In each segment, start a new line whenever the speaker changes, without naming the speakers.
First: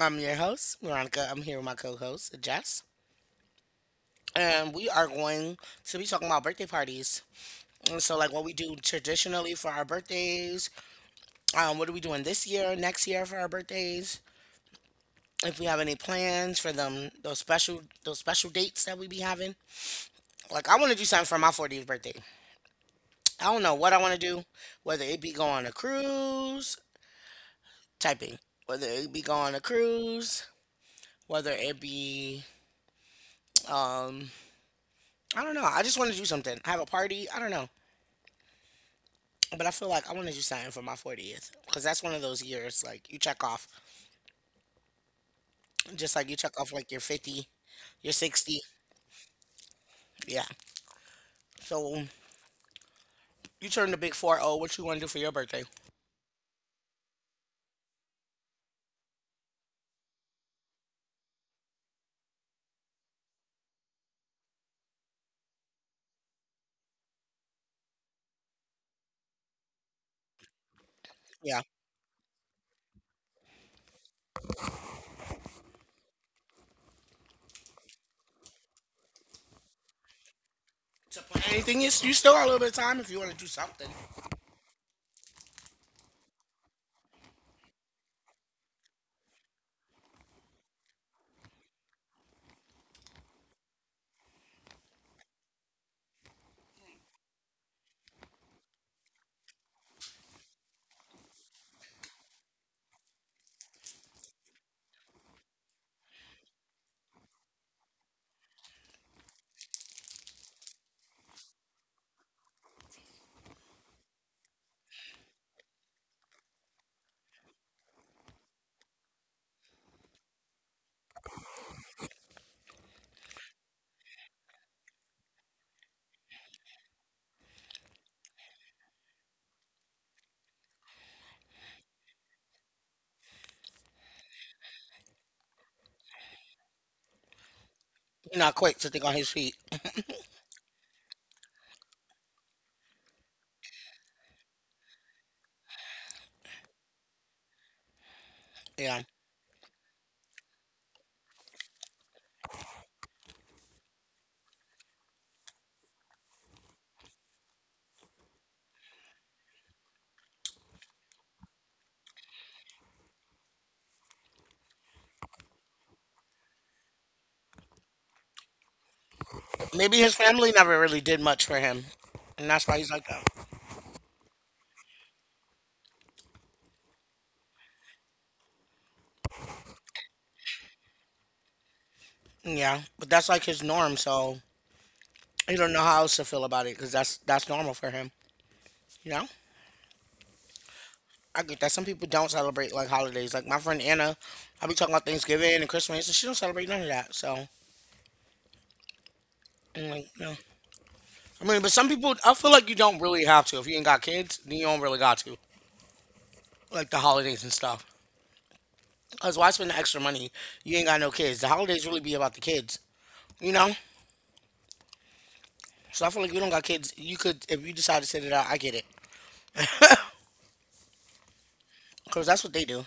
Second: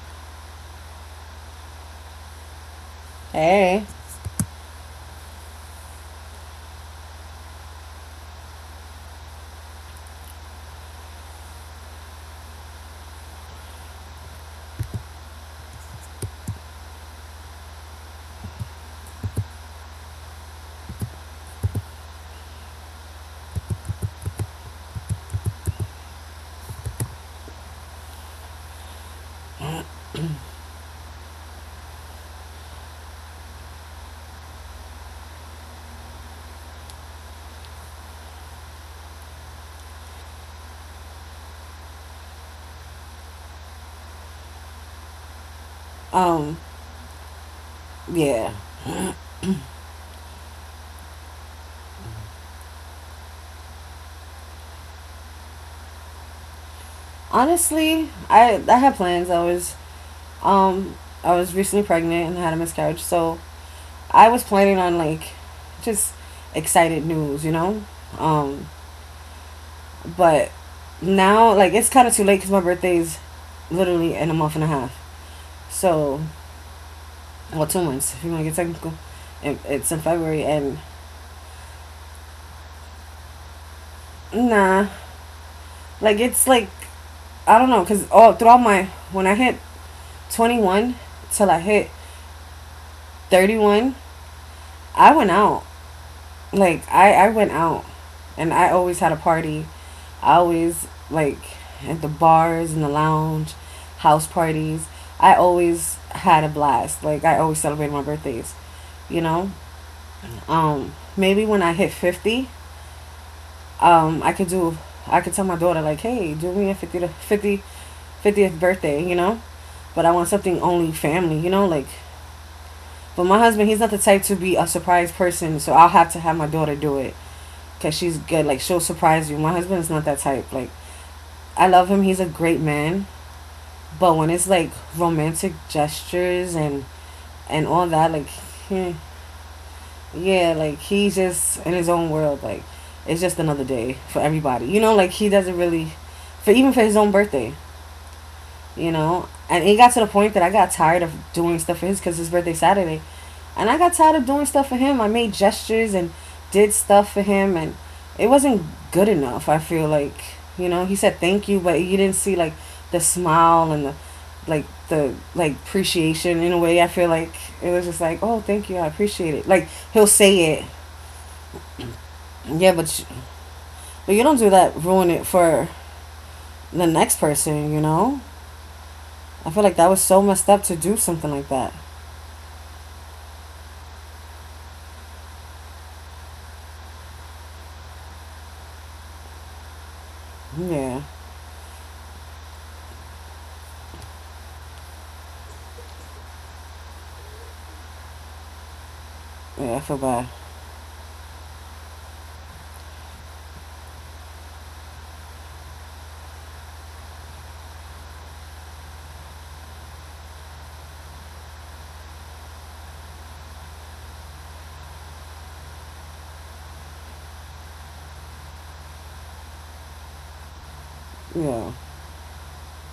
I'm your host, Veronica. I'm here with my co-host, Jess,
Hey.
and we are going to be talking about birthday parties. And so, like, what we do traditionally for our birthdays, what are we doing this year, next year for our birthdays? If we have any plans for them, those special dates that we be having. Like, I want to do something for my 40th birthday. I don't know what I want to do, whether it be go on a cruise, typing, whether it be go on a cruise whether it be um I don't know. I just want to do something. Have a party. I don't know. But I feel like I want to do something for my 40th because that's one of those years like you check off, just like you check
Um,
off like your 50, your
yeah.
60. Yeah. So you turn the big 40. What you want to do for your birthday?
Honestly, I had plans. Um I was recently pregnant and had a miscarriage, so I was planning on like, just excited news, you know? Um, but now
Yeah.
like it's kind of too late cuz my birthday is literally in a month and a half. So, well, 2 months if you want to get technical. It's in February. and
To plan anything, you still got a little bit of time if you want to do something.
nah, like it's like I don't know cuz all throughout my when I hit 21 till I hit 31, I went out. Like, I went out. And I always had a party. I always, like, at the bars and the lounge, house parties. I always had a blast. Like, I always celebrated my birthdays, you know? Maybe when I hit 50, um, I could do, I could tell my daughter, like, hey, do me a fiftieth birthday, you know? But I want something only family, you know? Like, but my husband, he's not the type to be a surprise person, so I'll have to have my daughter do it because she's good. Like she'll surprise you. My husband is not that type. Like, I love him. He's a great man. But when it's like romantic gestures and all that,
You're not quick
eh,
to think on his feet.
yeah, like he's just in his own world. Like it's just another day for everybody. You know, like he doesn't really, for even for his own birthday. You
Yeah.
know, and it got to the point that I got tired of doing stuff for his, because his birthday Saturday. And I got tired of doing stuff for him. I made gestures and did stuff for him, and it wasn't good enough. I feel like, you know, he said thank you, but you didn't see like the smile and the, like the appreciation in a way. I feel like it was just like, oh, thank you, I appreciate it. Like,
Maybe
he'll
his
say
family
it,
never really did much for him, and
yeah,
that's why he's like that.
but you don't do that. Ruin it for the next person, you know. I feel like that was so messed up to do something like that.
Yeah. But that's like his norm. So you don't know how else to feel about it because that's normal for him. You know,
Yeah,
I get that some people don't celebrate like holidays. Like my friend Anna, I be talking about Thanksgiving and Christmas, and she don't celebrate none of that. So
yeah, I
I'm
feel
like,
bad.
no. I mean, but some people, I feel like you don't really have to. If you ain't got kids, then you don't really got to. Like the holidays and stuff. Cause why spend the extra money? You ain't got no kids. The holidays really be about the kids. You know. So I feel like you don't got kids. You could, if you decide to sit it out, I get it.
Yeah,
Cause that's what they do.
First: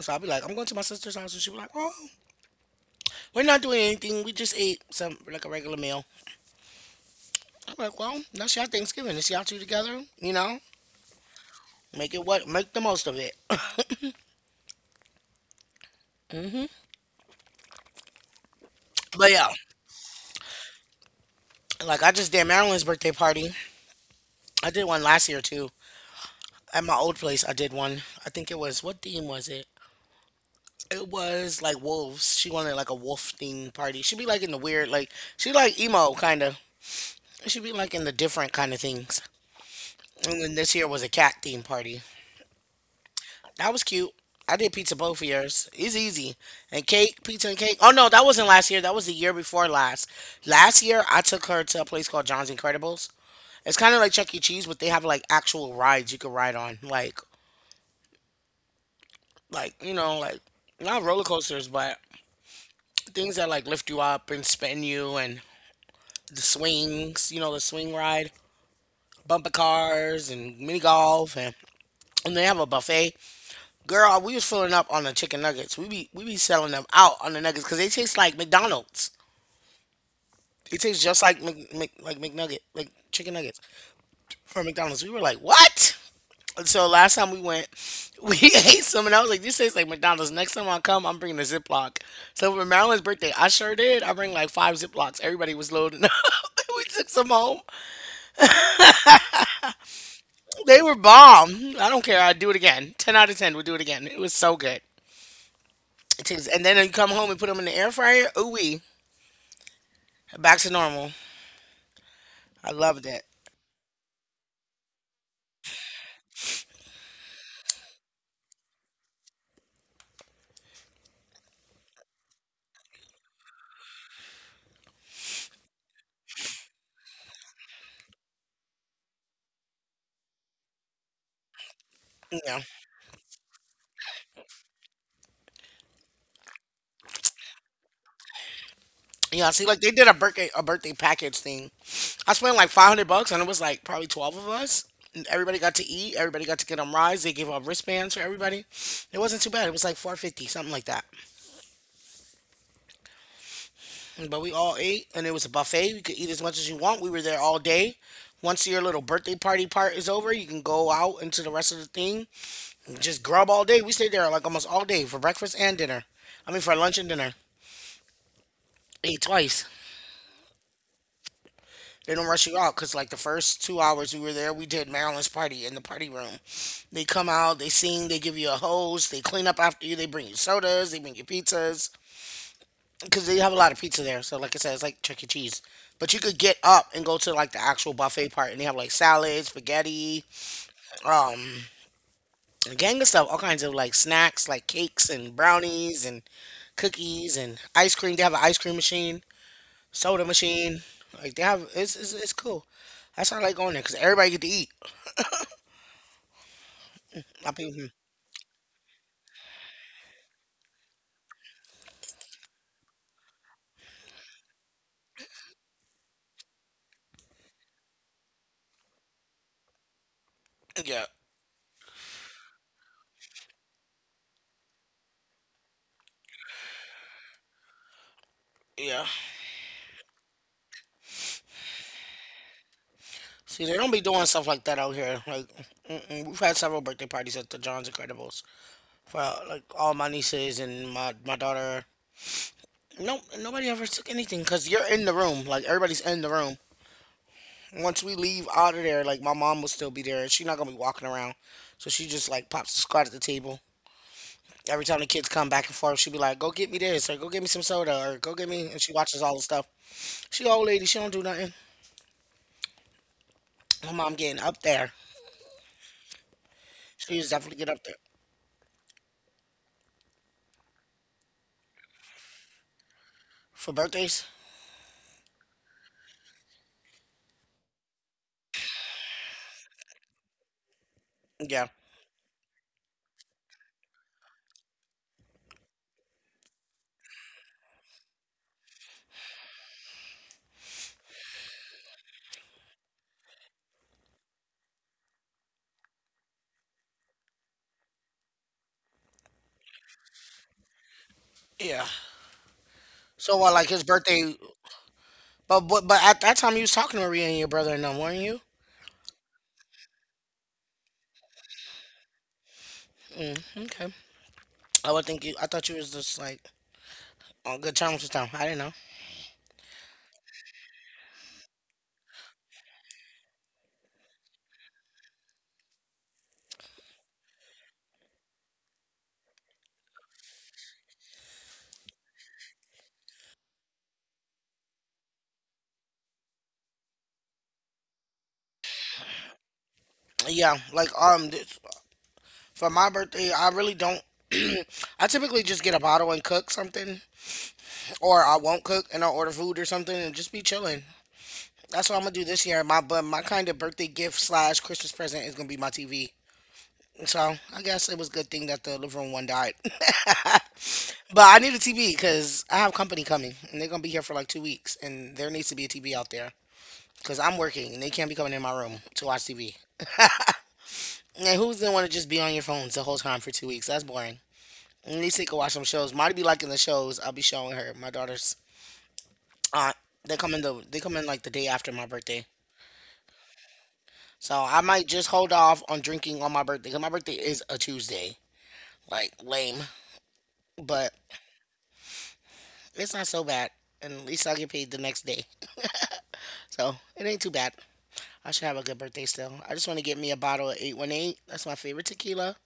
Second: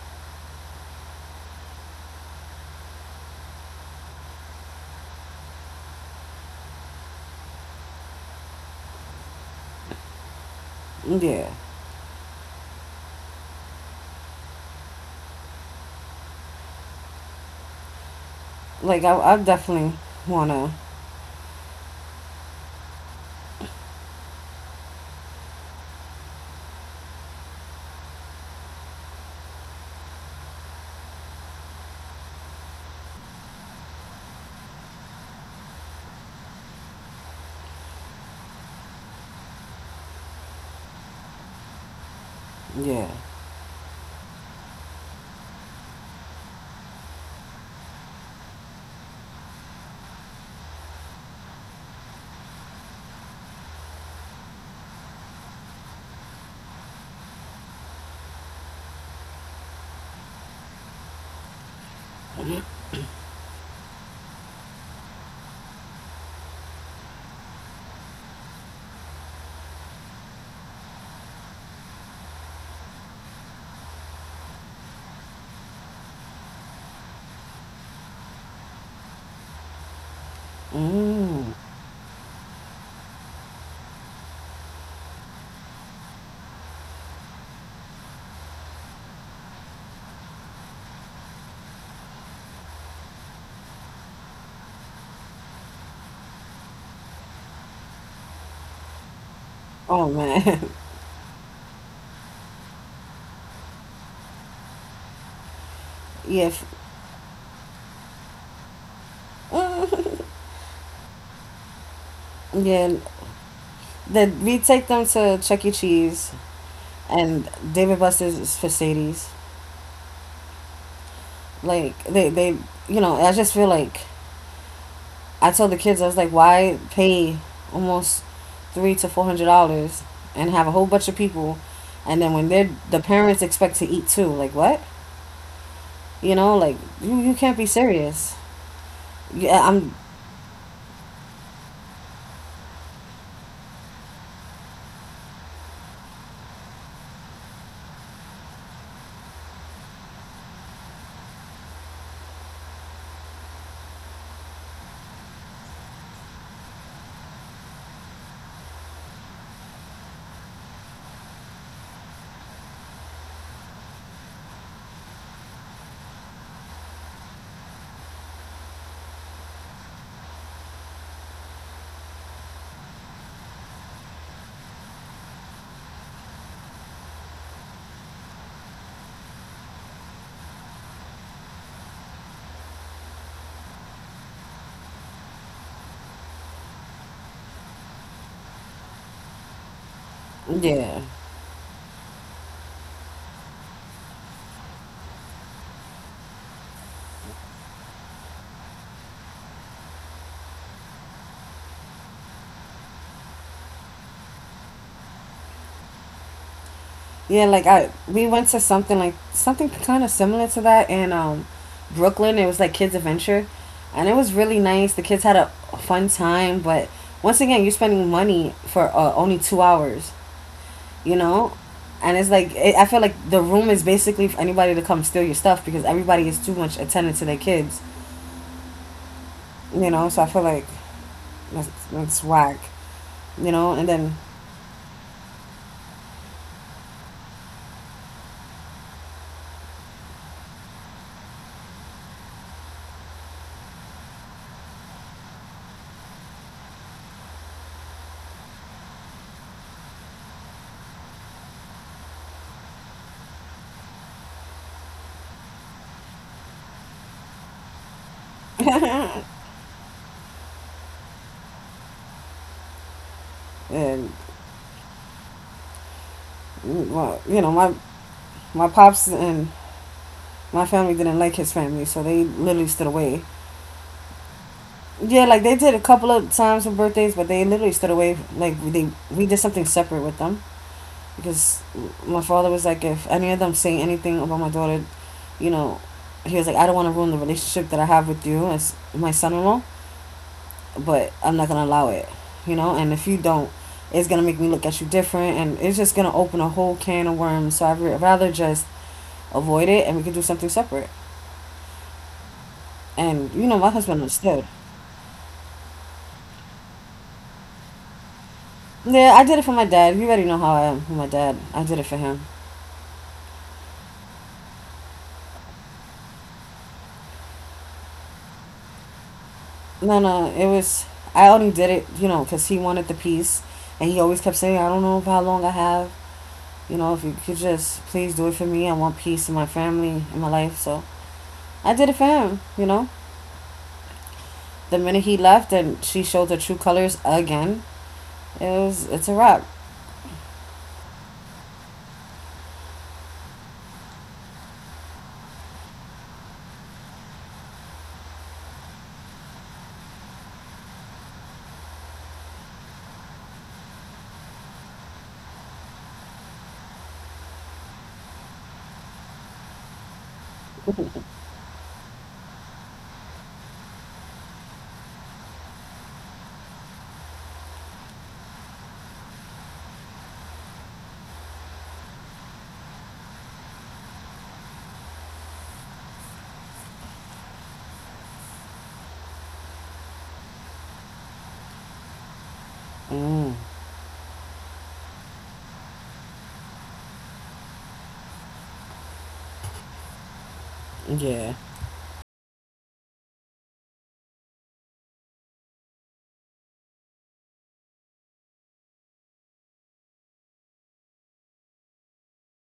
So I'll be like, I'm going to my sister's house, and she'll be like, oh. We're not doing anything. We just ate some like a regular meal. I'm like, well, that's y'all Thanksgiving. It's y'all two together. You know,
yeah.
make the most of it. hmm
Like I,
But
I
yeah,
definitely wanna...
like I just did Marilyn's birthday party. I did one last year too at my old place. I did one. I think it was what theme was it? It was like wolves. She wanted like a wolf theme party. She'd be like in the weird, like she like emo kind of. She'd be like in the different kind of things. And then this year was a cat theme party.
Yeah.
That was cute. I did pizza both of yours. It's easy. And cake, pizza and cake. Oh no, that wasn't last year. That was the year before last. Last year I took her to a place called John's Incredibles. It's kind of like Chuck E. Cheese, but they have like actual rides you could ride on, like not roller coasters, but things that like lift you up and spin you, and the swings. You know the swing ride, bumper cars, and mini golf, and they have a buffet. Girl, we was filling up on the chicken nuggets. We be selling them out on the nuggets because they taste like McDonald's. They taste just like
Mm.
McNugget, like chicken nuggets from McDonald's. We were like, what? And so last time we went, we ate some, and I was like, this tastes like McDonald's. Next time I come, I'm bringing a Ziploc. So for Marilyn's birthday, I sure did. I bring like 5 Ziplocs. Everybody was loading up. we took some home.
Oh man.
They were bomb. I don't care. I'd do it again. 10 out of 10. We'll do it again. It was so good. It
Yeah.
tastes- And then you come home and put them in the air fryer. Ooh,
Mm.
back to normal. I
Yeah.
love that.
That we take them to Chuck E. Cheese and David Buster's for Sadie's. Like they you know, I just feel like I told the kids, I was like, why pay almost three to four hundred dollars and have a whole bunch of people, and then when
Yeah.
they're the parents expect to eat too, like what? You know, like you can't be serious.
Yeah,
Yeah,
see, like they
I'm
did a birthday package thing. I spent like $500, and it was like probably 12 of us. And everybody got to eat. Everybody got to get on rides. They gave out wristbands for everybody. It wasn't too bad. It was like 450, something like that. But we all ate, and it was a buffet. You could eat as much as you want. We were there all day. Once your little birthday party part is over, you can go out into the rest of the thing and just grub all day. We stayed there like almost all day for breakfast and dinner. I mean, for lunch and dinner. Ate twice. They don't rush you out because, like, the first 2 hours we were there, we did Marilyn's party in the party room. They come out, they sing, they give you a hose, they clean up after you, they bring you sodas, they bring you pizzas because they have a lot of pizza there. So, like I said, it's like Chuck E. Cheese. But you could get up and go to like the actual buffet part, and they have like salads, spaghetti,
yeah.
um, a gang of stuff, all kinds of like snacks, like cakes and brownies and cookies and ice cream. They have an ice cream machine, soda machine. It's cool. That's why I like going there because everybody get to eat.
Yeah,
I
like
think,
I,
mhm.
we went to something kind of similar to that in Brooklyn. It was like Kids Adventure, and it was really nice. The kids had a fun time, but once again, you're spending money for only 2 hours,
Yeah,
you know, and it's like it, I feel like the room is basically for anybody to come steal your stuff because everybody is too much attentive to their kids,
yeah.
you know. So I feel like that's whack, you
See,
know.
they
And
don't be
then,
doing stuff like that out here. Like, mm-mm, we've had several birthday parties at the John's Incredibles for like all my nieces and my daughter. Nope, nobody ever took anything because you're in the room. Like everybody's in the room. Once we leave out of there, like my mom will still be there, and she's not gonna be walking around. So she just like pops the squat at the table. Every time the kids come back and forth, she'll be like, "Go get me this," or "Go get me some soda," or "Go get me." And she watches all the stuff. She old lady. She don't do nothing. My
and
mom getting up there.
well,
She was
you know,
definitely get
my
up there.
my pops and my family didn't like his family, so they literally stood away.
For birthdays?
Yeah, like they did a couple of times for birthdays, but they literally stood away. Like they, we did something separate with them because
Yeah.
my father was like, if any of them say anything about my daughter, you know, he was like, I don't want to ruin the relationship that I have with you as my son-in-law, but I'm not gonna allow it, you know. And if you don't, it's gonna make me look at you different, and it's just gonna open a whole can of worms. So I'd rather just avoid it, and we could do something separate.
Yeah.
And
So
you
what,
know, my
like his
husband
birthday?
understood.
But at that time you was talking to Maria and your brother and them, weren't you?
Yeah, I did it for my dad. You already know how I am for my dad. I did it for him.
Mm, okay. I would think you. I thought you was just like on good terms with them. I didn't know.
No, no, it was. I only did it, you know, because he wanted the piece, and he always kept saying, "I don't know how long I have. You know, if you could just please do it for me. I want peace in my family, in my life." So I did it for him. You know, the minute he left and she showed her true colors again, it's a wrap.
Yeah. Like for my birthday, I really don't. I typically just get a bottle and cook something, or I won't cook and I'll order food or something and just be chilling. That's what I'm gonna do this year. My kind of birthday gift slash Christmas present is gonna be my TV. So I guess it was a good thing that the living room one died. But I need a TV because I have company coming and they're gonna be here for like 2 weeks and there needs to be a TV out there because I'm working and they can't be coming in my room to watch TV. And who's gonna want to just be on your phones the whole time for 2 weeks? That's boring. At least they can watch some shows. Marty be liking the shows. I'll be showing her my daughter's aunt. They come in like the day after my birthday,
Mm,
so I might just hold off on drinking on my birthday because my birthday is a Tuesday. Like lame, but
yeah,
it's not so bad. And at least I'll get paid the next day, so it ain't too bad. I should have a good birthday still. I just want to get me a bottle of 818. That's my favorite tequila.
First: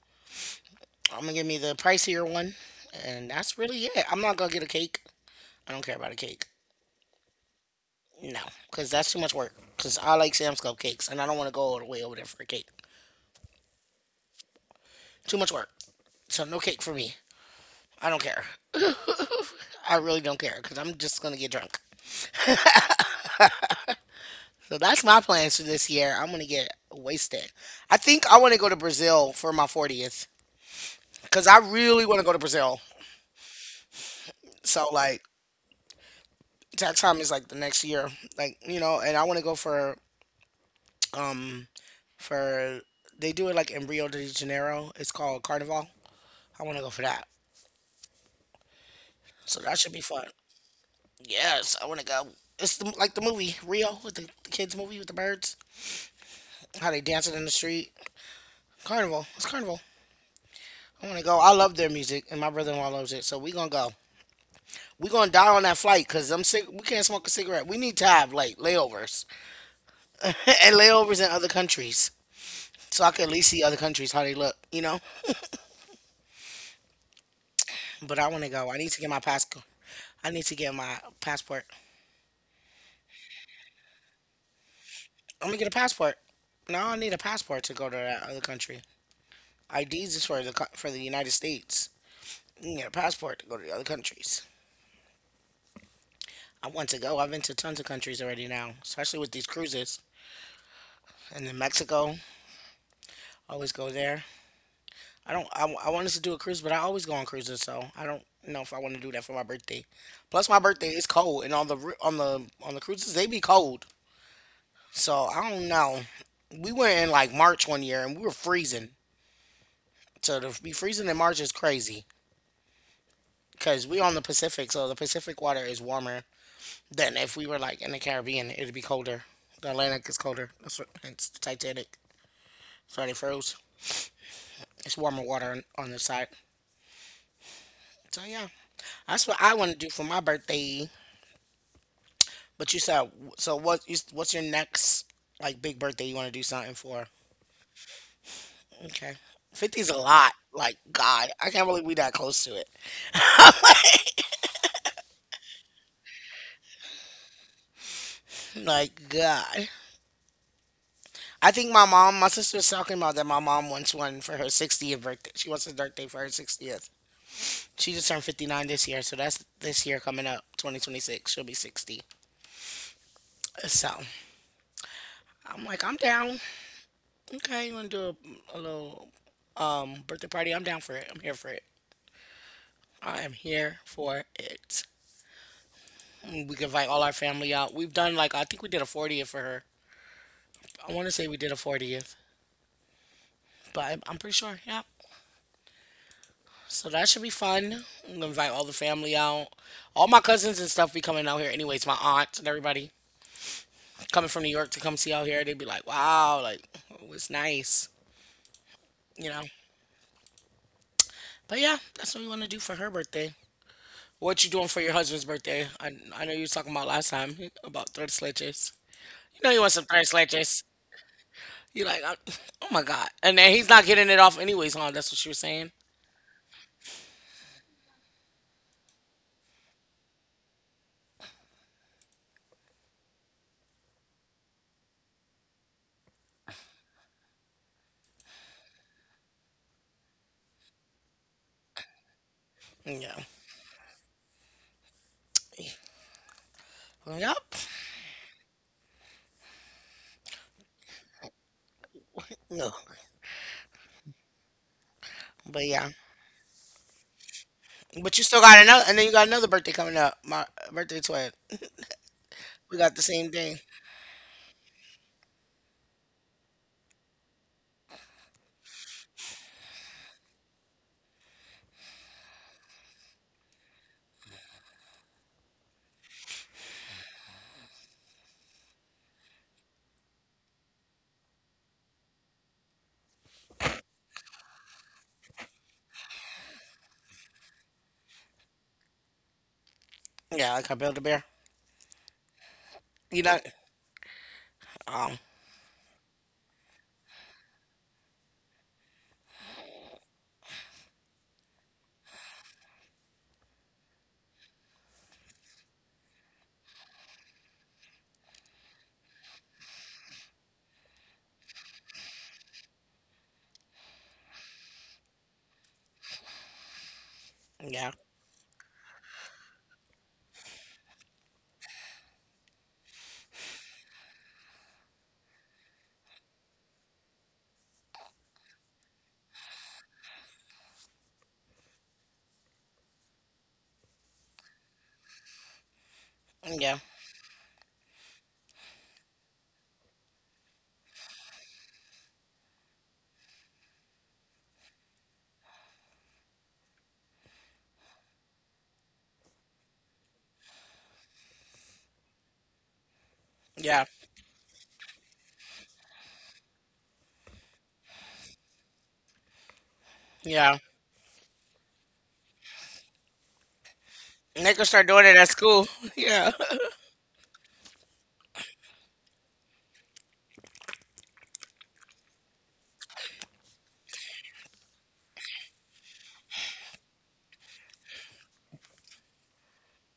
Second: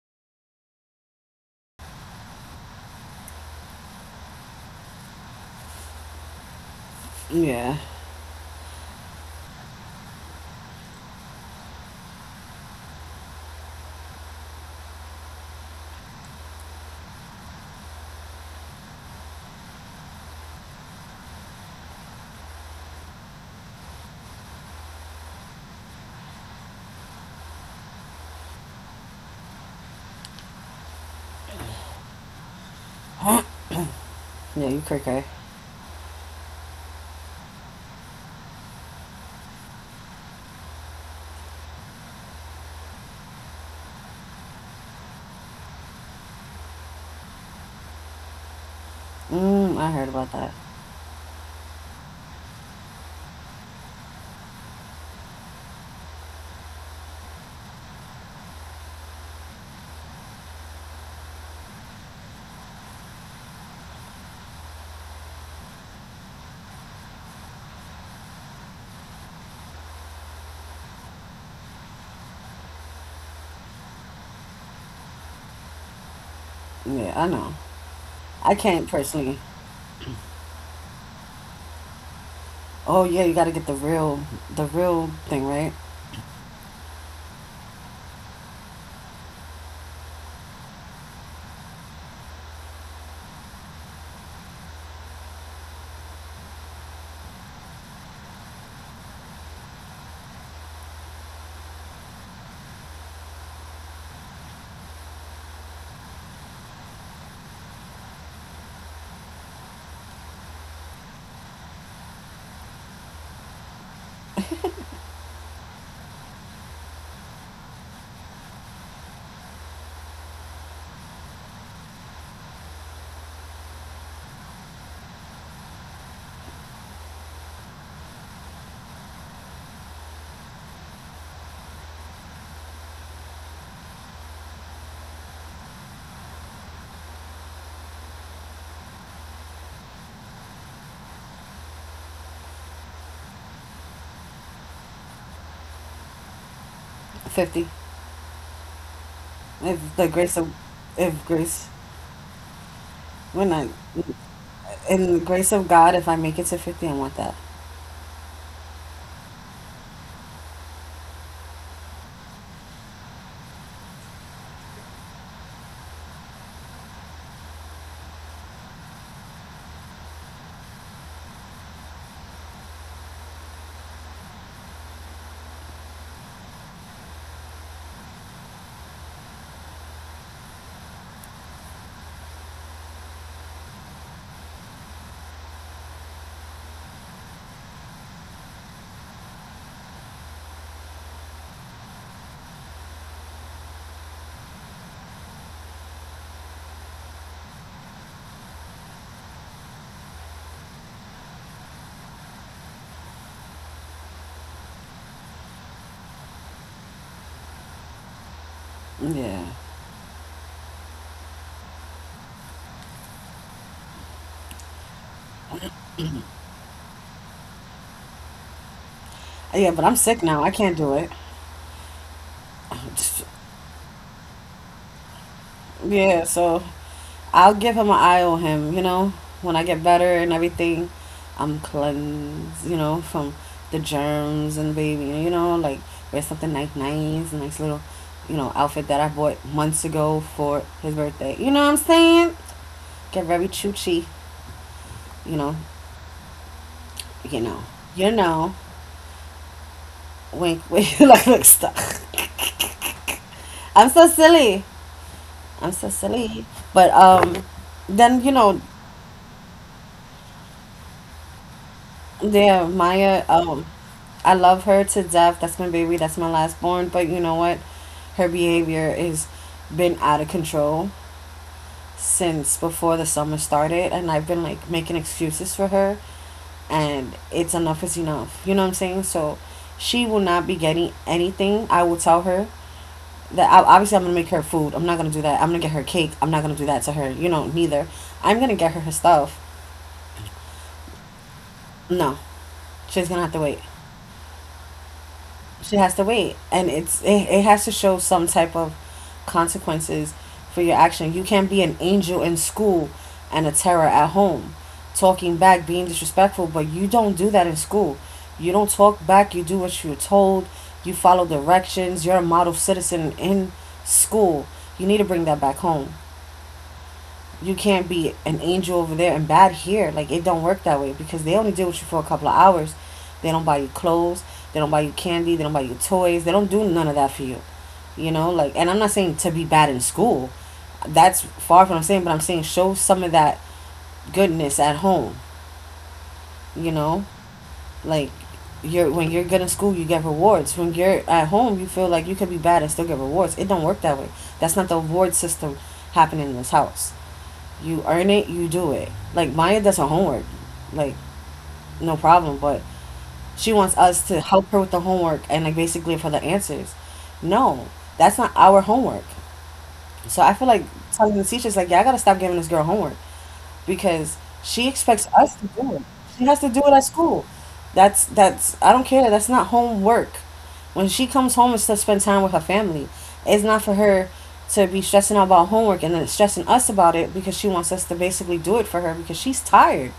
I'm going to get me the pricier one. And that's really it. I'm not going to get a cake. I don't care about a cake.
yeah,
No, because that's too much work. Because I like Sam's Club cakes and I don't want to go all the way over there for a cake. Too much work. So no cake for me. I don't care. I really don't care because I'm just going to get drunk. So that's my plans for this year. I'm going to get wasted. I think I want to go to Brazil for my 40th because I really want to go to Brazil.
yeah. You
So,
cray
like,
cray.
tax time is like the next year, like, and I want to go for um for they do it like in Rio de Janeiro. It's called Carnival. I want to go for that, so
Mm,
that
I
should be
heard
fun.
about that.
Yes, I want to go. It's like the movie Rio with the kids movie with the birds, how they dancing in the street. Carnival, it's Carnival. I want to go. I love their music and my brother-in-law loves it, so we gonna go. We gonna die on that flight because I'm sick. We can't smoke a cigarette. We need to have like layovers and layovers in other countries, so I can at least see other countries how they look.
Yeah, I know.
But I want to
I
go. I
can't
need to get my
personally.
passport. I need to get my passport.
Oh yeah, you gotta get the real thing,
I'm gonna get a
right?
passport. No, I need a passport to go to that other country. IDs is for the United States. You can get a passport to go to the other countries. I want to go. I've been to tons of countries already now, especially with these cruises. And then Mexico, always go there. I don't. I wanted to do a cruise, but I always go on cruises, so I don't know if I want to do that for my birthday. Plus, my birthday is cold, and on the on the cruises they be cold. So I don't know. We went in like March one year and we were freezing. So to be freezing in March is crazy because we on the Pacific, so the Pacific water is warmer than if we were like in the Caribbean. It'd be colder. The Atlantic is colder. It's the Titanic, so they froze. It's warmer water on this side. So yeah, that's what I want to do for my birthday. But you said so. What's your next like big birthday you want to do something for?
50.
Okay, 50's
If
a
the
lot.
grace of,
Like
if
God, I can't
grace,
believe we that close to it.
we're not in the grace of God. If I make it to 50, I want that.
Like God. I think my sister was talking about that. My mom wants one for her 60th birthday. She wants a birthday for her 60th. She just turned 59 this year, so that's this year coming up, 2026. She'll be 60. So I'm like, I'm down. Okay, you want to do a little birthday party? I'm down for it. I'm here for it. I am here for it. We can invite all our family out. We've done like I think we did a 40th for her. I want to say we did a 40th, but I'm pretty sure. Yeah, so that should be fun. I'm gonna invite all the family out. All my cousins and stuff be coming out here anyways, my aunt and everybody coming from New York to come see out here. They'd be like, "Wow, like it was nice, you know.
Yeah,
But yeah, that's what we wanna do for her birthday. What you doing for your husband's birthday? I know you was talking about last time about third sledges. You know you
yeah.
want
But
some
I'm
third
sick now. I
sledges.
can't do it.
You like I- oh my god. And then he's not getting it off anyways, huh? That's what she was saying.
Yeah. So I'll give him an eye on him. You know, when I get better and everything, I'm cleansed. You know, from the germs and baby. You know, like, wear something like nice little, you know, outfit that I bought months ago for his birthday. You know what I'm saying?
Yeah.
Get very choochy, you know, you
Yep.
know, you know. Wink, wink. Like, look, stop.
No.
I'm so silly.
But
I'm so
yeah.
silly. But
But
then
you
you
still
know,
got another, and then you got another birthday coming up. My birthday twin.
there
We got the
Maya.
same thing.
I love her to death. That's my baby. That's my last born. But you know what? Her behavior is been out of control since before the summer started, and I've been like making excuses for her, and it's enough is enough. You know what I'm saying? So she will not be getting anything. I will tell her that I, obviously I'm gonna make her food. I'm not gonna do that. I'm gonna get her cake. I'm not gonna do that to her. You know, neither. I'm gonna get her her stuff.
Yeah, like a build a bear.
No, she's
You
gonna have
know.
to wait.
Um.
She has to wait, and it's it, it has to show some type of consequences for your action. You can't be an angel in school and a terror at home, talking back, being disrespectful, but you don't do that in school. You don't talk back, you do what you're told, you follow directions. You're a model citizen in school. You need to bring that back home. You can't
Yeah.
be an angel over there and bad here. Like, it don't work that way because they only deal with you for a couple of hours. They don't buy you clothes. They don't buy you candy. They don't buy you toys. They don't do none of that for you. You know, like, and I'm not saying to be bad in school. That's far from what I'm saying, but I'm saying show some of that goodness at home. You
Yeah.
know, like, you're when you're good in school, you get rewards. When you're at home, you feel like you could be bad and still get rewards. It don't work that way. That's not the reward system happening in this house. You earn it, you do it. Like, Maya does her homework, like, no problem. But she wants
Yeah.
us to help her with the homework and like basically give her the answers. No, that's not our homework. So I feel
Yeah.
like telling the teachers like, yeah, I gotta stop giving this girl homework because
And they can
she
start
expects
doing it at
us to
school.
do it. She
Yeah.
has to do it at school. That's I don't care. That's not homework. When she comes home, it's to spend time with her family. It's not for her to be stressing out about homework and then stressing us about it because she wants us to basically do it for her because she's tired.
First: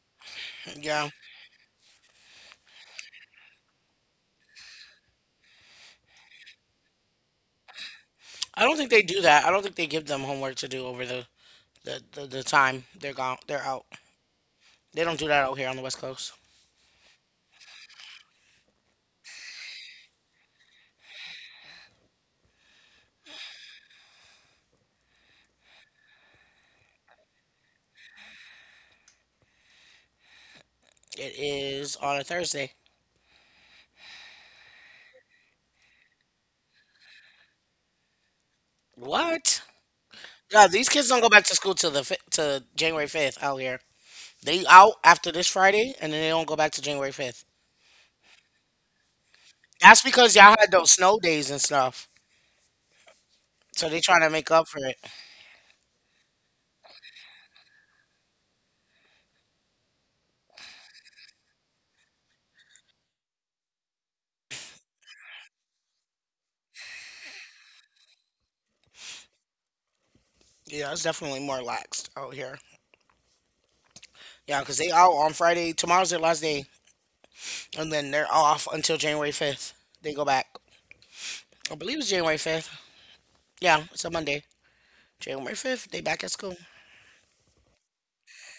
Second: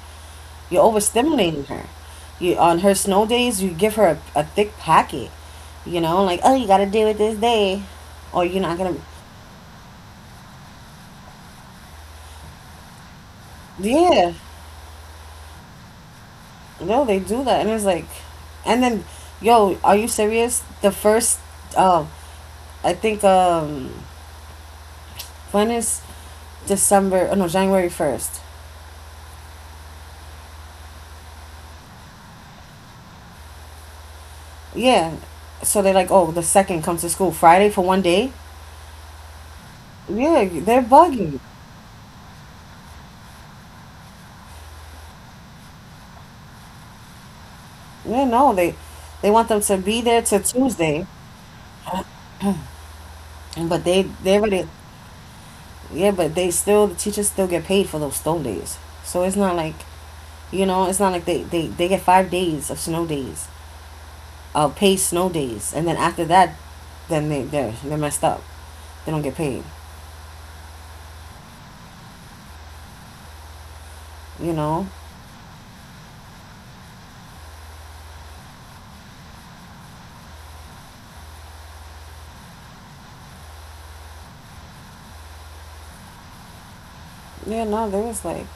You're
Yeah.
overstimulating her. You on her snow days, you give her a thick packet. You know, like, oh, you got to deal with this day, or you're
I
not
don't think
gonna.
they do that. I don't think they give them homework to do over the time they're gone. They're out.
Yeah,
They don't do that out here on the West Coast.
yo, they do that, and it's like, and then, yo, are you serious? The first, um, I think, when is December? Oh no, January 1st.
It is on a Thursday.
Yeah, so they're like, oh, the second comes to school Friday for one day.
What?
Yeah,
Yeah,
they're
these kids don't go
bugging.
back to school till the fi- to January 5th out here. They out after this Friday, and then they don't go back to January 5th.
Yeah, no, they want them to
That's
be there
because
to
y'all had those
Tuesday,
snow days and stuff.
but
So they
they
trying to
they
make up
already,
for it.
yeah, but they still the teachers still get paid for those snow days. So it's not like, you know, it's not like they get 5 days of snow days. Paid snow days, and then after that, then they're messed up. They don't get paid.
Yeah, it's definitely more laxed out here.
You
Yeah, 'cause
know?
they out on Friday. Tomorrow's their last day. And then they're off until January 5th. They go back. I believe it's January 5th. Yeah, it's a Monday. January 5th, they back at school.
Yeah, no, there was like,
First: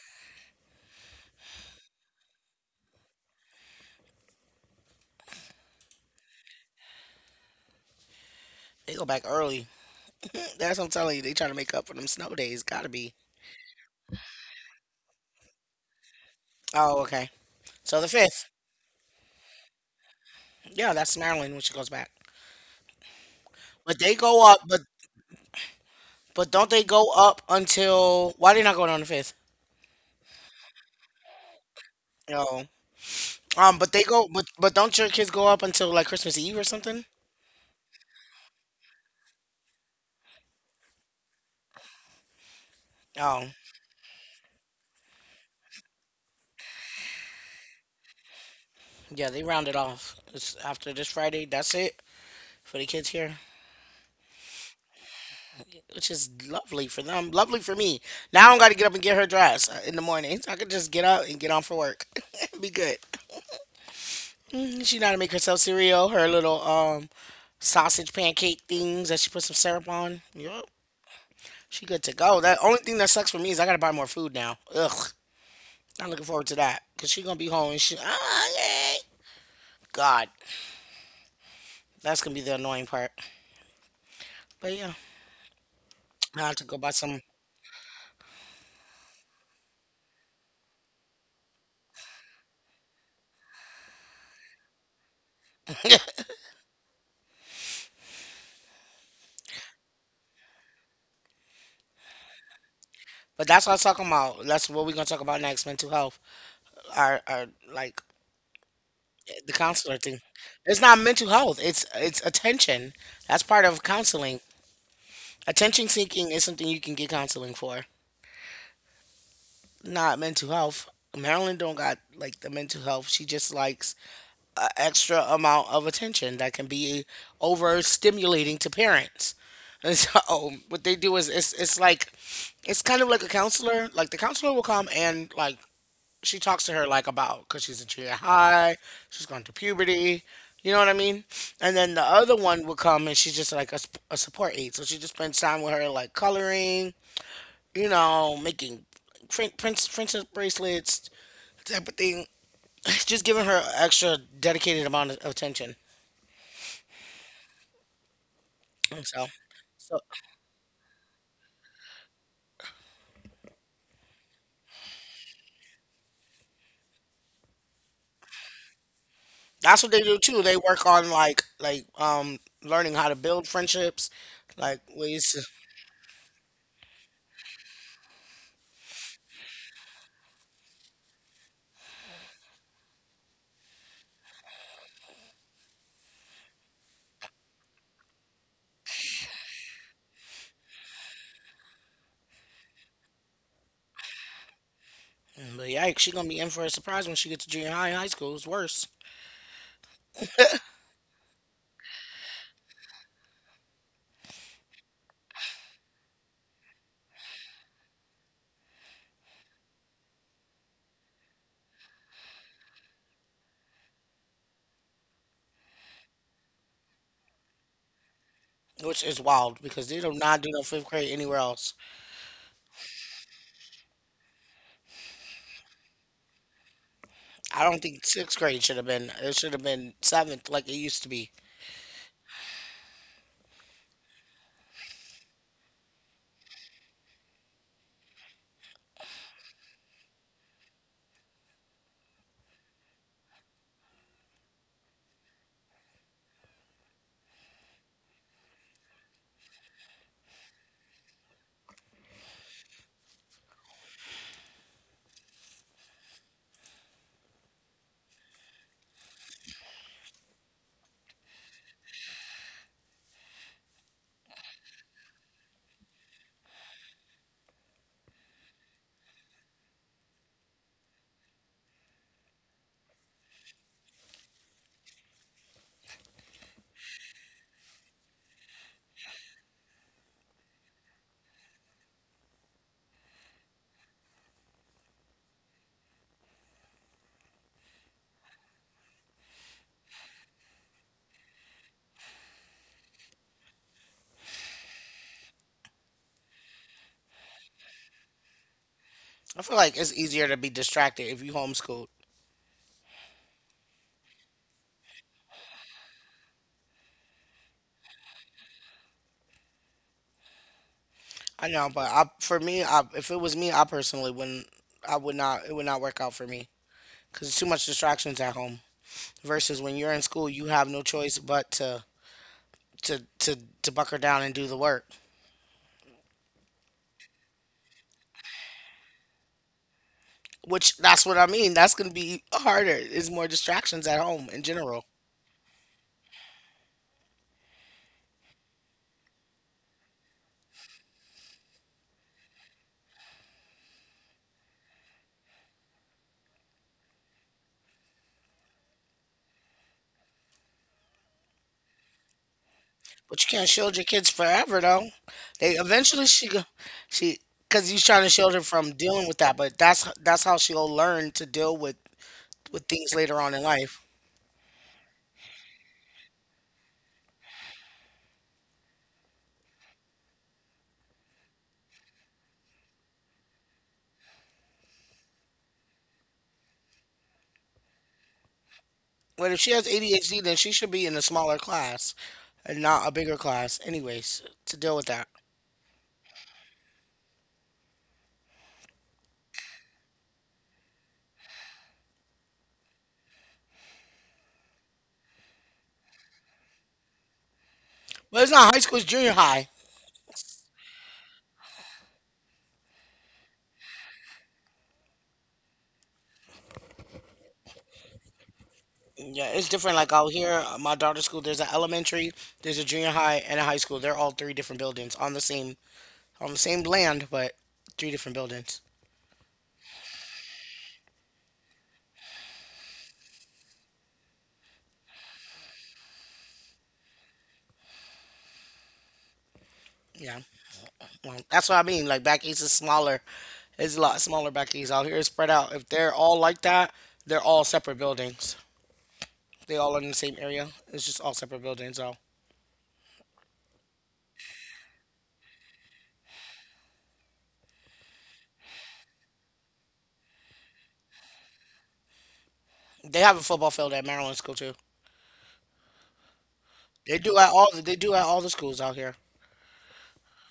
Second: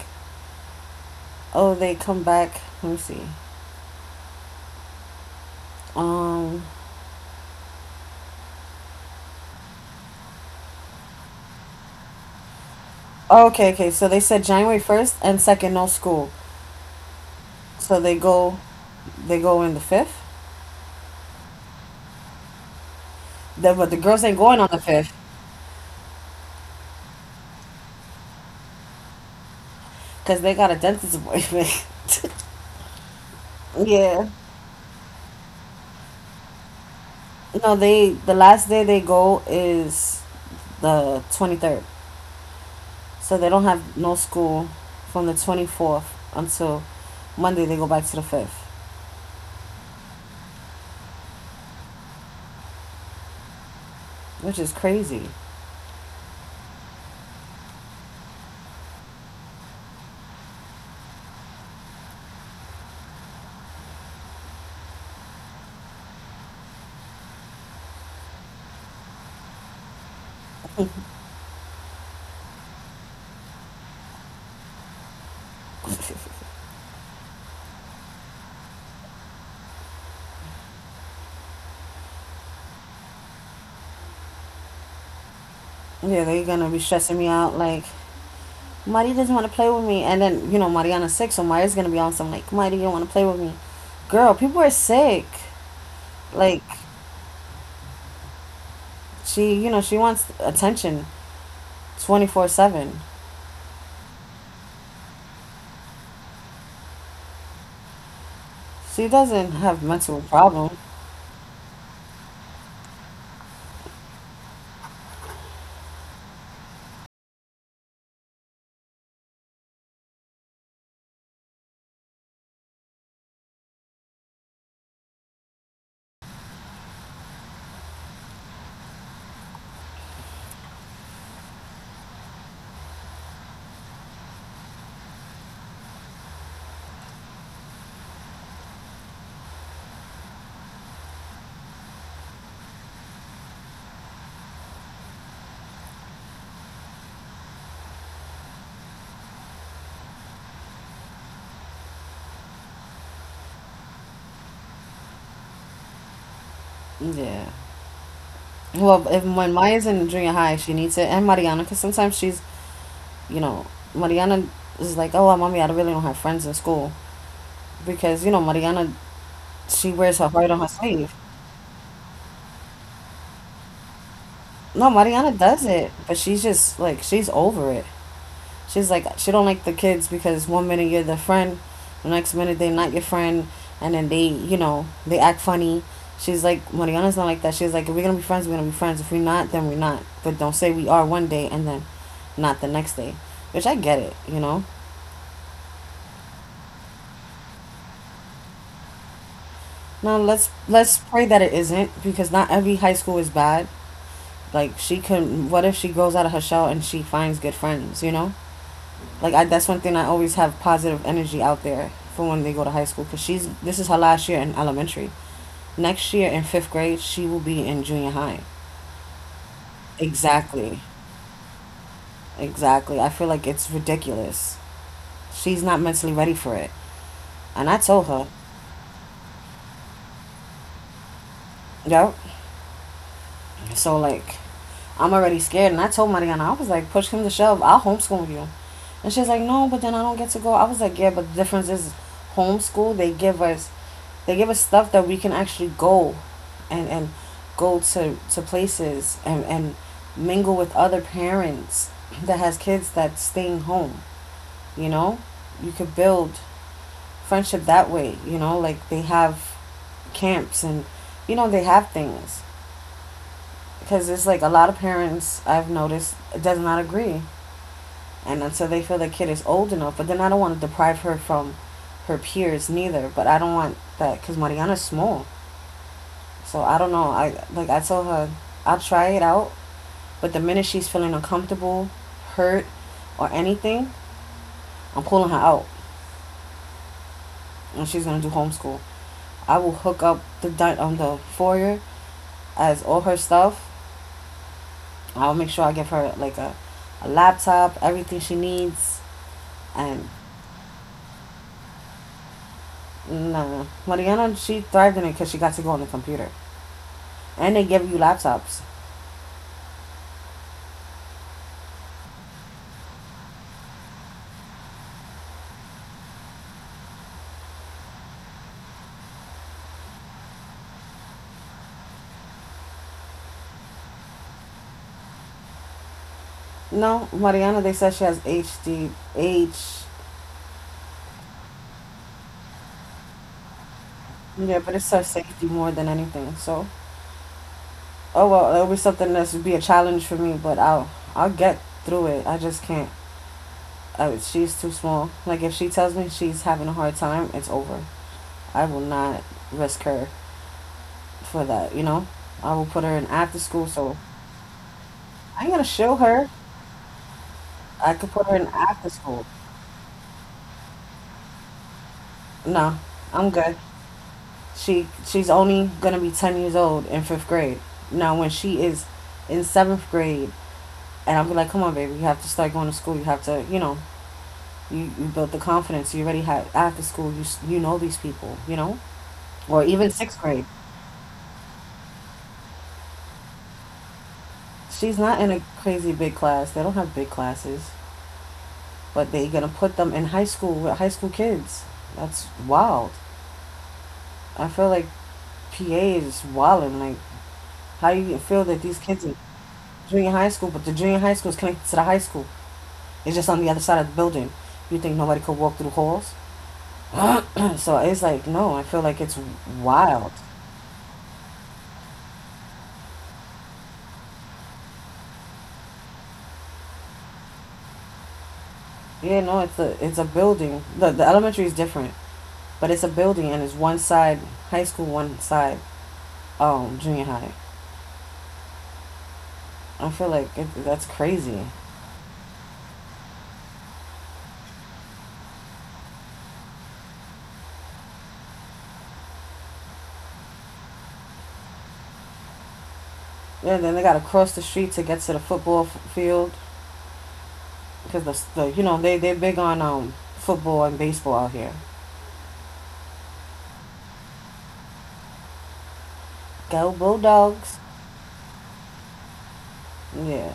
oh, they come back. Let me see. Um.
They go back early. That's what I'm telling you. They trying to make up for them snow days. Gotta be.
Oh, okay, okay. So they said January 1st and second, no school.
Oh, okay.
So
So the
they
5th.
go, they go in the fifth.
Yeah, that's Maryland when she goes back.
The, but the
But they
girls ain't
go
going
up,
on the fifth
but don't they go up until. Why they not going on the 5th?
because they got a dentist appointment.
No. But they
Yeah.
go, but don't your kids go up until like Christmas Eve or something?
No, they the last day they go is the 23rd. So they
Oh,
don't have no school from the 24th until Monday they go back to the 5th,
yeah, they round it off. It's after this Friday. That's it for the kids here,
which is crazy.
which is lovely for them. Lovely for me. Now I don't got to get up and get her dressed in the morning, so I could just get up and get on for work. Be good. Mm, she know how to make herself cereal, her little sausage pancake things that she put some syrup on. Yep, she good to go. That only thing that sucks for me is I gotta buy more food now. Ugh. I'm looking forward to that. Cause she gonna be home and she okay. God. That's gonna be the annoying part. But yeah,
Yeah,
I
they're
have
going
to
to be
go buy
stressing
some.
me out like, Mari doesn't want to play with me. And then, Mariana's sick, so Mari's going to be on some like, Mari, you don't want to play with me. Girl, people are sick. Like, she, she wants attention 24/7.
But that's what I was talking about. That's what we're gonna talk about next. Mental health. Our like
She doesn't
the
have
counselor
mental
thing.
problem.
It's not mental health. It's attention. That's part of counseling. Attention seeking is something you can get counseling for. Not mental health. Marilyn don't got like the mental health. She just likes a extra amount of attention that can be overstimulating to parents. And so what they do is it's like it's kind of like a counselor. Like the counselor will come and like she talks to her like about because she's in junior high, she's going through puberty. You know what I mean? And then the other one will come and she's just like a support aide. So she just spends time with her like coloring, you know, making princess bracelets, type of thing. Just giving her extra dedicated amount of attention.
Yeah. Well,
And
if
so,
when Maya's
so
in junior high, she needs it, and Mariana, because sometimes she's you know, Mariana is like, oh, mommy, I really don't have friends in school because Mariana,
that's
she
what they
wears
do
her
too.
heart
They
on her
work on
sleeve.
learning how to build friendships, like
No, Mariana does it, but she's just like she's over it. She's like she don't like the kids because one minute you're their friend, the next minute they're not your friend, and then they, they act funny. She's like Mariana's not like that. She's like if we're gonna be friends, we're gonna be friends. If we're not, then we're not. But don't say we are one day and then not the next day, which I get it, you know.
but yikes, she gonna be in for a surprise when she gets to junior high and high school. It's worse,
No, let's pray that it isn't because not every high school is bad. Like she could what if she grows out of her shell and she finds good friends, you know? Like I that's one thing I always have positive energy out there for when they go to high school cuz she's this is her last year in elementary. Next year in 5th grade, she will be in junior high.
which is wild because they do not do no
Exactly.
fifth grade anywhere else.
Exactly. I feel like it's ridiculous. She's not mentally ready for it.
I
And I
don't
told
think
her,
sixth grade should have been. It should have been seventh like it used to be.
yep. So like I'm already scared. And I told Mariana, I was like, push him to shove. I'll homeschool you. And she's like, no, but then I don't get to go. I was like, yeah, but the difference is homeschool, they give us stuff that we can actually go and go to places and mingle with other parents that has kids that's staying home, you know? You could build friendship that way, you know? Like they have camps and, you know, they have things. Because it's like a lot of parents I've noticed does not agree, and until they feel the kid is old enough. But then I don't want to deprive her from her peers neither. But I don't want that because Mariana's small, so I don't know. I like I told her I'll try it out, but the minute she's feeling uncomfortable, hurt, or anything, I'm pulling her out, and she's gonna do homeschool. I will hook up the on the foyer as all her stuff. I'll make sure I give her like a laptop, everything she needs,
I feel like it's
and
easier to be distracted if you homeschooled.
no, Mariana, she thrived in it because she got to go on the computer, and they give you laptops.
I know, but for me, I, if it was me, I personally wouldn't. I would not. It would not work out for me because it's too much distractions at home, versus when you're in school you have no choice but to to, to buckle down and do the work,
No, Mariana, they said she has HDH.
which that's what I mean. That's going to be harder. It's more distractions at home in
Yeah, but
general.
it's her safety more than anything. So, oh well, it'll be something that's be a challenge for me, but I'll get through it. I just can't. She's too small. Like if she tells me she's having a hard time, it's over. I will not risk her for that. You know, I will put her in
But
after
you can't
school.
shield your
So
kids forever though.
I'm
They
gonna show
eventually
her.
she because you're
I
trying
could
to
put her
shield her
in
from
after
dealing with
school.
that, but that's how she'll learn to deal with
No,
things later
I'm
on in
good.
life.
She's only gonna be 10 years old in fifth grade. Now when she is in seventh grade, and I'll be like, come on, baby, you have to start going to school. You have to, you know, you built the confidence. You already had after school. You know these people, you know,
But if she
or
has
even sixth
ADHD then
grade.
she should be in a smaller class and not a bigger class anyways to deal with
She's
that.
not in a crazy big class. They don't have big classes, but they gonna put them in high school with high school kids. That's wild. I feel like PA is wilding. Like, how do you
But it's
feel
not
that
high school,
these
it's
kids?
junior high.
Junior high school, but the junior high school is connected to the high school. It's just on the other side of the building. You think nobody could walk through the halls? So it's like no, I feel like it's
Yeah, it's different. Like
wild.
out here, my daughter's school, there's an elementary, there's a junior high, and a high school. They're all three different buildings on the same land, but three different buildings.
Yeah, no, it's a building. The elementary is different, but it's a building and it's one side high school, one side junior high. I feel
Yeah,
like that's
well,
crazy.
that's what I mean. Like back east is smaller. It's a lot smaller back east. Out here, it's spread out. If they're all like that, they're all separate buildings. They all in the same area. It's just all separate buildings. So
Yeah, then they got to cross the street to get to the football field because the you know they're big on football and baseball out here.
they have a football field at Maryland school too.
Go
They do at all.
Bulldogs!
They do at all the schools out here.
Yeah,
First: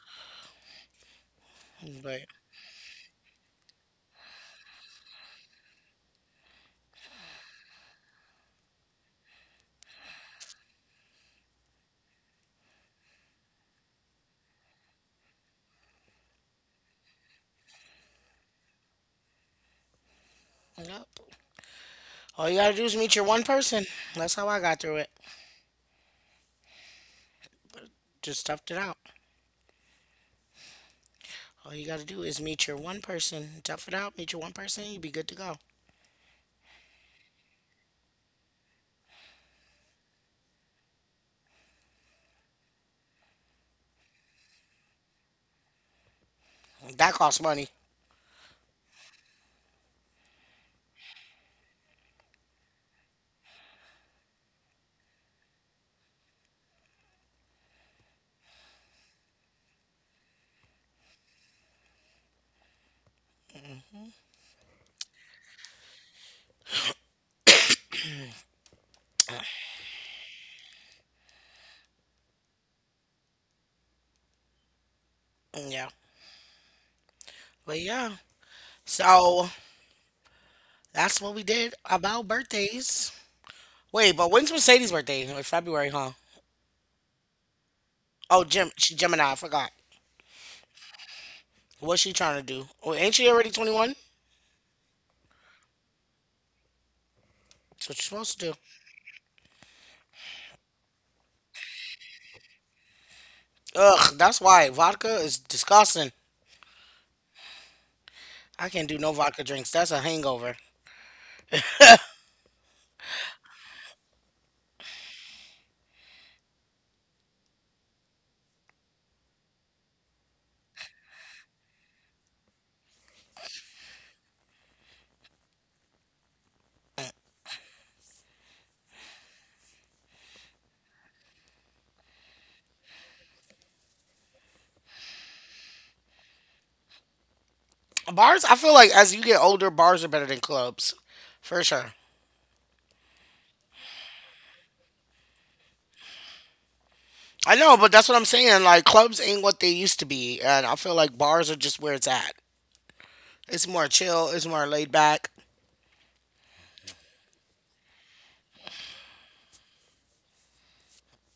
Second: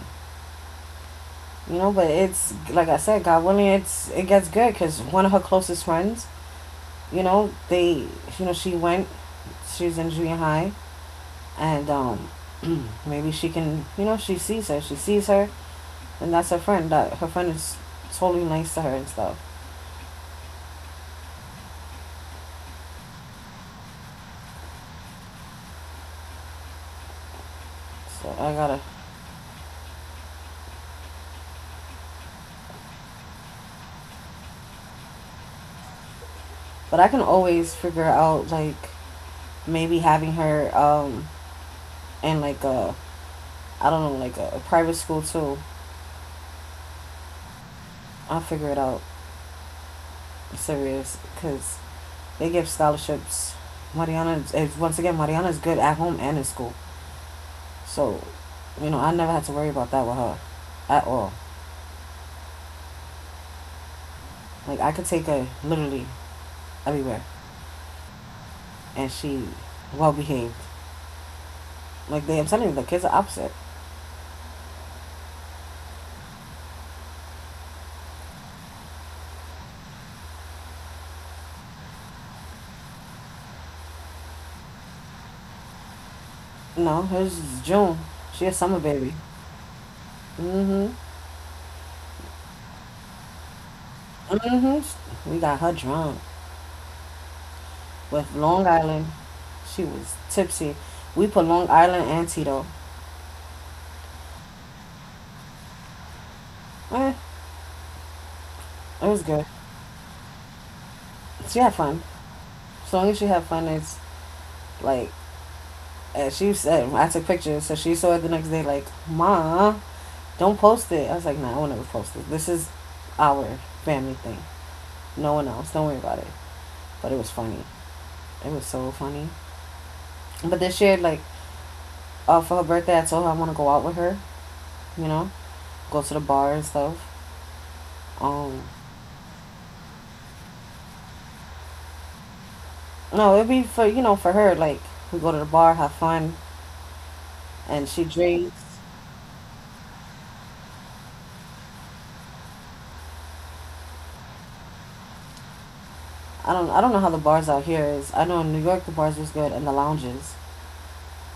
you know but
But
it's like I said god willing it gets good because one of her closest friends you know they you know she's in junior high and maybe she can you know she sees her and that's her friend that her friend is totally nice to her and stuff
yep, all you gotta do is meet your one person. That's how I got through it.
so
Just
I
tough it
gotta
out. All you gotta do is meet your one person, tough it out, meet your one person, you'd be good to go.
but I can always figure out like maybe having her in like a I don't know like a private school too.
That costs money.
I'll figure it out. I'm serious because they give scholarships. Mariana is good at home and in school, so you know I never had to worry about that with her at all. Like I could take her literally everywhere, and she well behaved. Like they, I'm telling you, the kids are opposite.
Yeah. But yeah. So that's what we did about birthdays. Wait, but when's Mercedes' birthday? Like February, huh?
No, hers June.
Oh,
She a
Gem,
summer
she
baby.
Gemini, I forgot.
Mhm.
What's she trying to do? Oh, ain't she already 21? That's
Mhm. We got her drunk
what you're
with
supposed to do.
Long Island. She was tipsy. We put Long Island and Tito.
Ugh, that's why. Vodka is disgusting.
Eh,
I can't do
it
no
was
vodka
good.
drinks. That's a hangover.
She had fun. As long as she had fun, it's like. And she said, I took pictures, so she saw it the next day, like, Ma, don't post it. I was like, no, I will not ever post it. This is our family thing. No one else. Don't worry about it. But it was funny. It was so funny. But this year, like, for her birthday, I told her I want to go out with her, you know, go to the bar and stuff.
Bars, I
Um,
feel like as you get older, bars are better than clubs. For sure.
no, it'd be for, you know, for her, like, we go to the bar, have fun,
I know,
and
but
she
that's what I'm
drinks.
saying. Like clubs ain't what they used to be, and I feel like bars are just where it's at. It's more chill. It's more laid back.
I don't know how the bars out here is. I know in New York the bars was good and the lounges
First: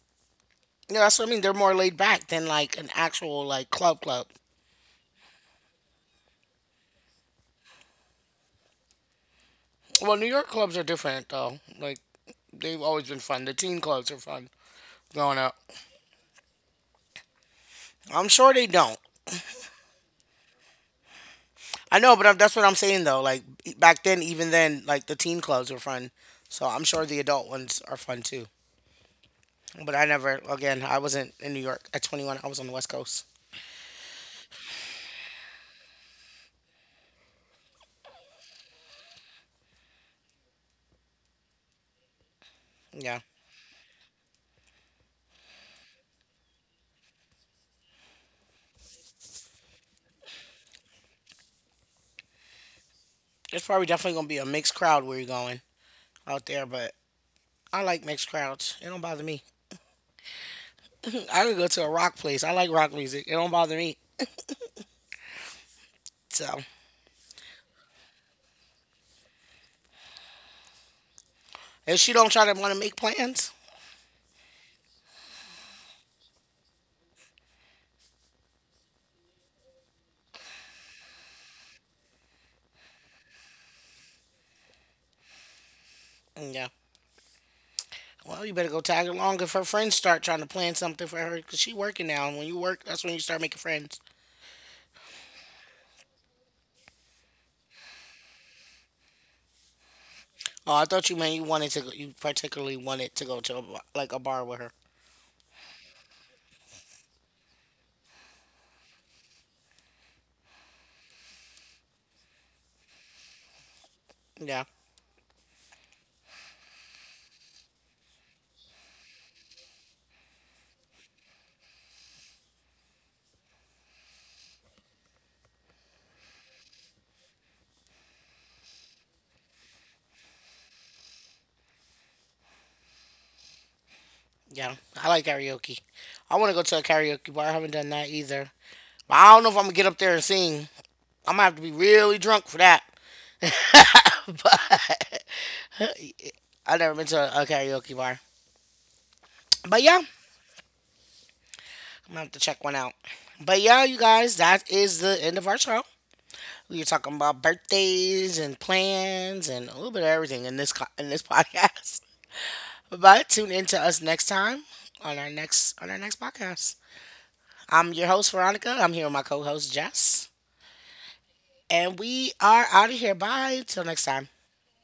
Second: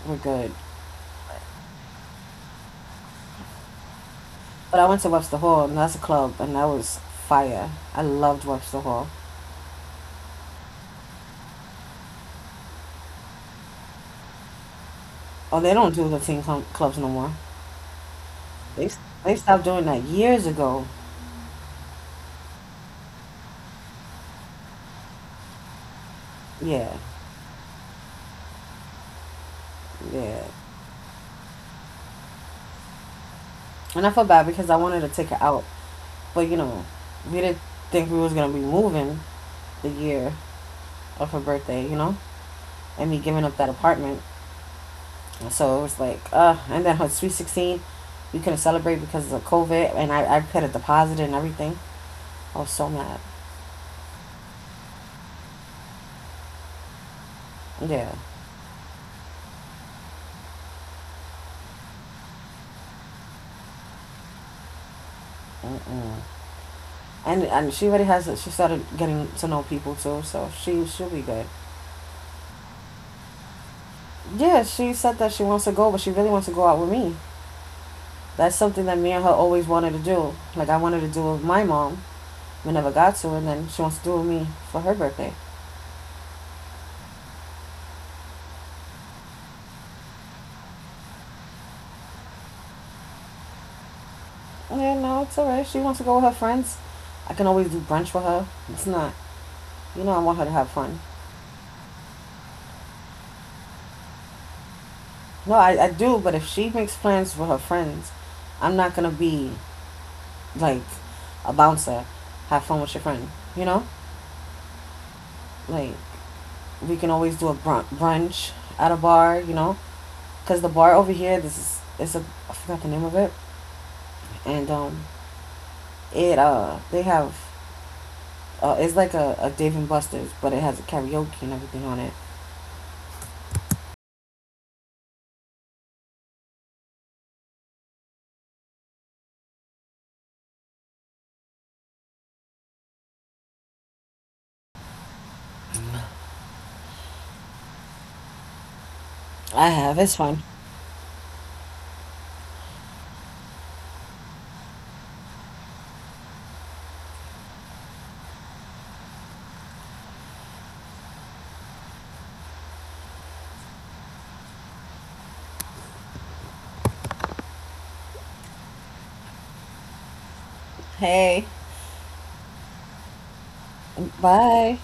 were good.
Yeah, that's what I mean. They're more laid back than like an actual like club club.
But I went to Webster Hall, and that's a club, and that was fire. I loved Webster Hall.
Well, New York clubs are different though. Like they've always been fun. The teen clubs are fun growing up.
Oh, they don't do the teen club clubs no more.
I'm sure they
They
don't.
they stopped doing that years ago.
I know, but that's what I'm saying though. Like back then, even then, like the teen clubs were fun. So I'm
Yeah,
sure the adult ones are fun too. But I
yeah.
never, again, I wasn't in New York at 21. I was on the West Coast.
And I felt bad because I wanted to take her out, but you know, we didn't think we was gonna be moving the year of her birthday, you know, and me
Yeah.
giving up that apartment. So it was like, and then her sweet sixteen, we couldn't celebrate because of COVID, and I put a deposit and everything. I was so mad.
It's probably definitely gonna be a mixed crowd where you're going out there, but I like
Yeah.
mixed crowds. It don't bother me. I could go to a rock place. I like rock music. It don't bother me.
Mm-mm.
So
And she already has she started getting to know people too, so she'll be good.
if she don't try to want to make plans,
Yeah, she said that she wants to go, but she really wants to go out with me. That's something that me and her always wanted to do. Like I wanted to do it with my mom, we never got to, and then she wants to do it with me for her birthday.
mm, yeah. Well, you better go tag along if her friends start trying to plan something for her because she working now. And when you work, that's when you start making friends.
Yeah, no, it's alright. She wants to go with her friends. I can always do brunch with her. It's not, you know, I want her to have
Oh, I
fun.
thought you meant you wanted to. Go, you particularly wanted to go to like a bar with her.
No, I do, but if she makes plans with her friends, I'm not gonna be like a bouncer. Have fun with your friend, you know?
Yeah,
Like we can always do a brunch at a bar, you know, because the bar over here, this is it's a I forgot the name of it, and it they have it's like a Dave and Buster's, but it has a karaoke and everything on it.
yeah. I like karaoke. I want to go to a karaoke bar. I haven't done that either. But I don't know if I'm gonna get up there and sing. I'm gonna have to be really drunk for that. but I've never been to a karaoke bar.
I
But
have
yeah, I'm
it's fine.
gonna have to check one out. But yeah, you guys, that is the end of our show. We were talking about birthdays and plans and a little bit of everything in in this podcast. But tune in to us next time on our next podcast. I'm your host Veronica. I'm here with my co-host Jess,
Hey.
and we are out of here. Bye. Till next time.
Bye.